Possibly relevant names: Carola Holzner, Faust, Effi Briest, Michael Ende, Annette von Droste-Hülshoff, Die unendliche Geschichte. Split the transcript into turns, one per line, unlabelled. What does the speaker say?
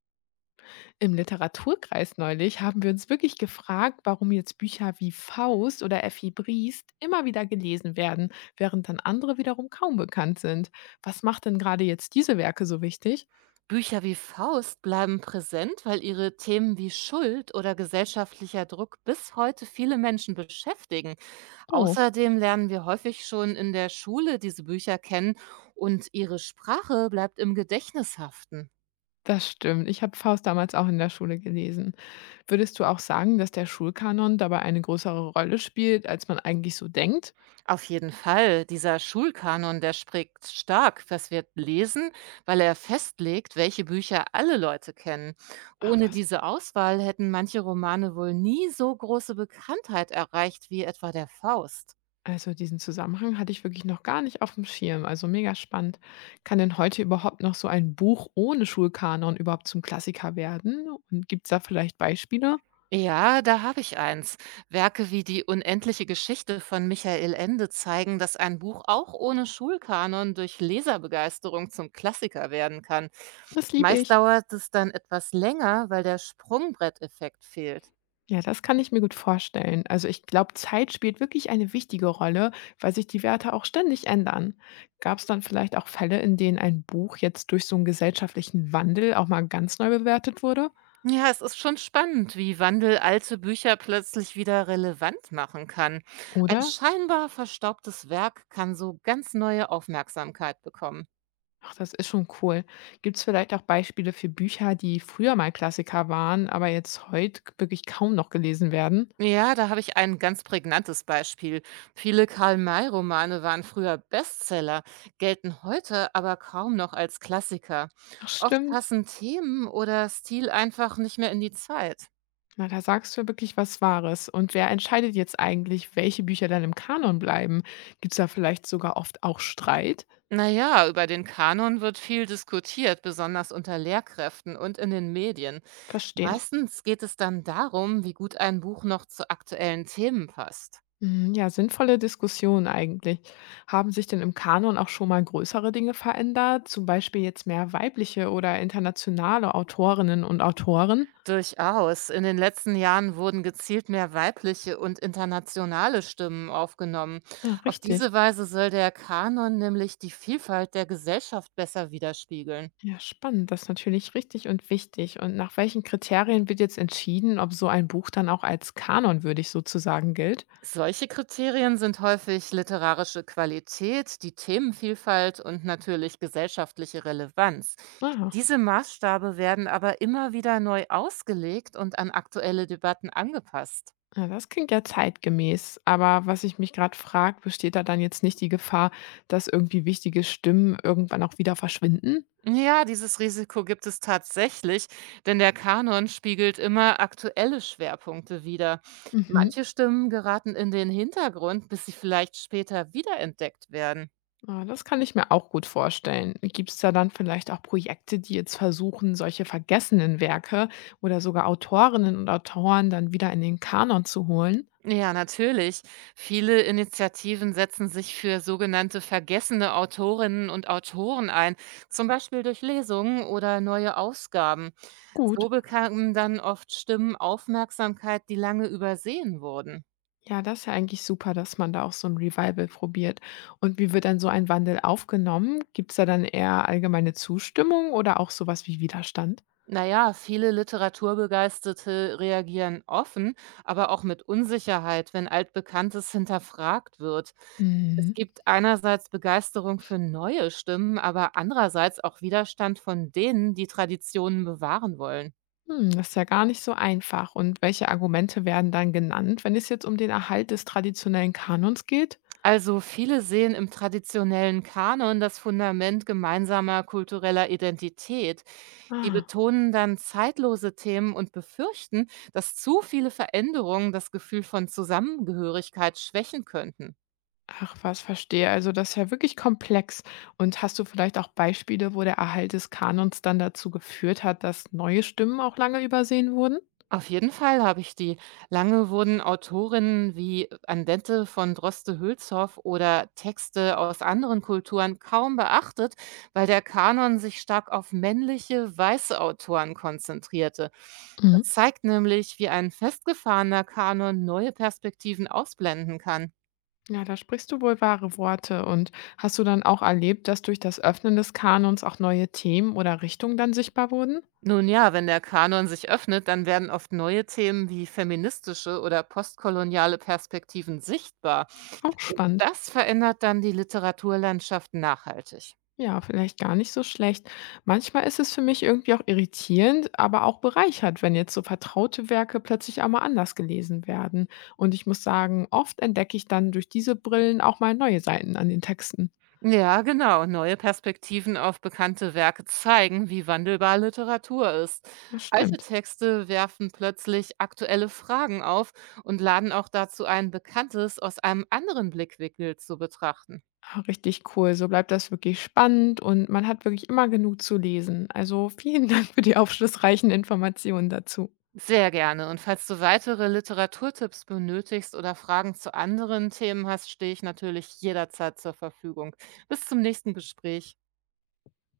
Im Literaturkreis neulich haben wir uns wirklich gefragt, warum jetzt Bücher wie Faust oder Effi Briest immer wieder gelesen werden, während dann andere wiederum kaum bekannt sind. Was macht denn gerade jetzt diese Werke so wichtig?
Bücher wie Faust bleiben präsent, weil ihre Themen wie Schuld oder gesellschaftlicher Druck bis heute viele Menschen beschäftigen.
Oh,
Außerdem lernen wir häufig schon in der Schule diese Bücher kennen und ihre Sprache bleibt im Gedächtnis haften.
das stimmt. Ich habe Faust damals auch in der Schule gelesen. Würdest du auch sagen, dass der Schulkanon dabei eine größere Rolle spielt, als man eigentlich so denkt?
Auf jeden Fall, dieser Schulkanon, der spricht stark, was wir lesen, weil er festlegt, welche Bücher alle Leute kennen.
Ach
Ohne
was.
diese Auswahl hätten manche Romane wohl nie so große Bekanntheit erreicht wie etwa der Faust.
Also diesen Zusammenhang hatte ich wirklich noch gar nicht auf dem Schirm, also mega spannend. Kann denn heute überhaupt noch so ein Buch ohne Schulkanon überhaupt zum Klassiker werden? Und gibt's da vielleicht Beispiele?
Ja, da habe ich eins. Werke wie die unendliche Geschichte von Michael Ende zeigen, dass ein Buch auch ohne Schulkanon durch Leserbegeisterung zum Klassiker werden kann.
Das liebe
Meist
ich.
dauert es dann etwas länger, weil der Sprungbretteffekt fehlt.
Ja, das kann ich mir gut vorstellen. Also ich glaube, Zeit spielt wirklich eine wichtige Rolle, weil sich die Werte auch ständig ändern. Gab's dann vielleicht auch Fälle, in denen ein Buch jetzt durch so einen gesellschaftlichen Wandel auch mal ganz neu bewertet wurde,
Ja, es ist schon spannend, wie Wandel alte Bücher plötzlich wieder relevant machen kann. Ein
oder?
scheinbar verstaubtes Werk kann so ganz neue Aufmerksamkeit bekommen.
Ach, das ist schon cool. Gibt es vielleicht auch Beispiele für Bücher, die früher mal Klassiker waren, aber jetzt heute wirklich kaum noch gelesen werden?
Ja, da habe ich ein ganz prägnantes Beispiel. Viele Karl-May-Romane waren früher Bestseller, gelten heute aber kaum noch als Klassiker.
Ach,
Oft
stimmt.
passen Themen oder Stil einfach nicht mehr in die Zeit.
Na, da sagst du wirklich was Wahres. Und wer entscheidet jetzt eigentlich, welche Bücher dann im Kanon bleiben? Gibt es da vielleicht sogar oft auch Streit?
Naja, über den Kanon wird viel diskutiert, besonders unter Lehrkräften und in den Medien.
Verstehe.
Meistens geht es dann darum, wie gut ein Buch noch zu aktuellen Themen passt.
Mhm, ja, sinnvolle Diskussion eigentlich. Haben sich denn im Kanon auch schon mal größere Dinge verändert? Zum Beispiel jetzt mehr weibliche oder internationale Autorinnen und Autoren?
Durchaus. In den letzten Jahren wurden gezielt mehr weibliche und internationale Stimmen aufgenommen.
Ja,
Auf diese
richtig.
Weise soll der Kanon nämlich die Vielfalt der Gesellschaft besser widerspiegeln.
Ja, spannend. Das ist natürlich richtig und wichtig. Und nach welchen Kriterien wird jetzt entschieden, ob so ein Buch dann auch als kanonwürdig sozusagen gilt?
Solche Kriterien sind häufig literarische Qualität, die Themenvielfalt und natürlich gesellschaftliche Relevanz.
Aha.
Diese Maßstabe werden aber immer wieder neu ausgelegt und an aktuelle Debatten angepasst.
Ja, das klingt ja zeitgemäß. Aber was ich mich gerade frage, besteht da dann jetzt nicht die Gefahr, dass irgendwie wichtige Stimmen irgendwann auch wieder verschwinden?
Ja, dieses Risiko gibt es tatsächlich, denn der Kanon spiegelt immer aktuelle Schwerpunkte wider.
Mhm.
Manche Stimmen geraten in den Hintergrund, bis sie vielleicht später wiederentdeckt werden.
Ja, das kann ich mir auch gut vorstellen. Gibt es da dann vielleicht auch Projekte, die jetzt versuchen, solche vergessenen Werke oder sogar Autorinnen und Autoren dann wieder in den Kanon zu holen?
Ja, natürlich. Viele Initiativen setzen sich für sogenannte vergessene Autorinnen und Autoren ein, zum Beispiel durch Lesungen oder neue Ausgaben. So
Gut.
bekamen dann oft Stimmen Aufmerksamkeit, die lange übersehen wurden.
Ja, das ist ja eigentlich super, dass man da auch so ein Revival probiert. Und wie wird dann so ein Wandel aufgenommen? Gibt's da dann eher allgemeine Zustimmung oder auch sowas wie Widerstand?
Naja, viele Literaturbegeisterte reagieren offen, aber auch mit Unsicherheit, wenn Altbekanntes hinterfragt wird. Es
Mhm.
gibt einerseits Begeisterung für neue Stimmen, aber andererseits auch Widerstand von denen, die Traditionen bewahren wollen.
Hm, das ist ja gar nicht so einfach. Und welche Argumente werden dann genannt, wenn es jetzt um den Erhalt des traditionellen Kanons geht?
Also viele sehen im traditionellen Kanon das Fundament gemeinsamer kultureller Identität. Die
Ah,
betonen dann zeitlose Themen und befürchten, dass zu viele Veränderungen das Gefühl von Zusammengehörigkeit schwächen könnten.
ach was, verstehe. Also, das ist ja wirklich komplex. Und hast du vielleicht auch Beispiele, wo der Erhalt des Kanons dann dazu geführt hat, dass neue Stimmen auch lange übersehen wurden?
Auf jeden Fall habe ich die. Lange wurden Autorinnen wie Andente von Droste-Hülshoff oder Texte aus anderen Kulturen kaum beachtet, weil der Kanon sich stark auf männliche, weiße Autoren konzentrierte.
Mhm.
Das zeigt nämlich, wie ein festgefahrener Kanon neue Perspektiven ausblenden kann.
Ja, da sprichst du wohl wahre Worte. Und hast du dann auch erlebt, dass durch das Öffnen des Kanons auch neue Themen oder Richtungen dann sichtbar wurden?
Nun ja, wenn der Kanon sich öffnet, dann werden oft neue Themen wie feministische oder postkoloniale Perspektiven sichtbar.
Auch
Und
spannend.
das verändert dann die Literaturlandschaft nachhaltig.
Ja, vielleicht gar nicht so schlecht. Manchmal ist es für mich irgendwie auch irritierend, aber auch bereichert, wenn jetzt so vertraute Werke plötzlich einmal anders gelesen werden. Und ich muss sagen, oft entdecke ich dann durch diese Brillen auch mal neue Seiten an den Texten.
Ja, genau. Neue Perspektiven auf bekannte Werke zeigen, wie wandelbar Literatur ist.
Das
Alte
stimmt.
Texte werfen plötzlich aktuelle Fragen auf und laden auch dazu ein, Bekanntes aus einem anderen Blickwinkel zu betrachten.
Ah, richtig cool. So bleibt das wirklich spannend und man hat wirklich immer genug zu lesen. Also vielen Dank für die aufschlussreichen Informationen dazu.
Sehr gerne. Und falls du weitere Literaturtipps benötigst oder Fragen zu anderen Themen hast, stehe ich natürlich jederzeit zur Verfügung. Bis zum nächsten Gespräch.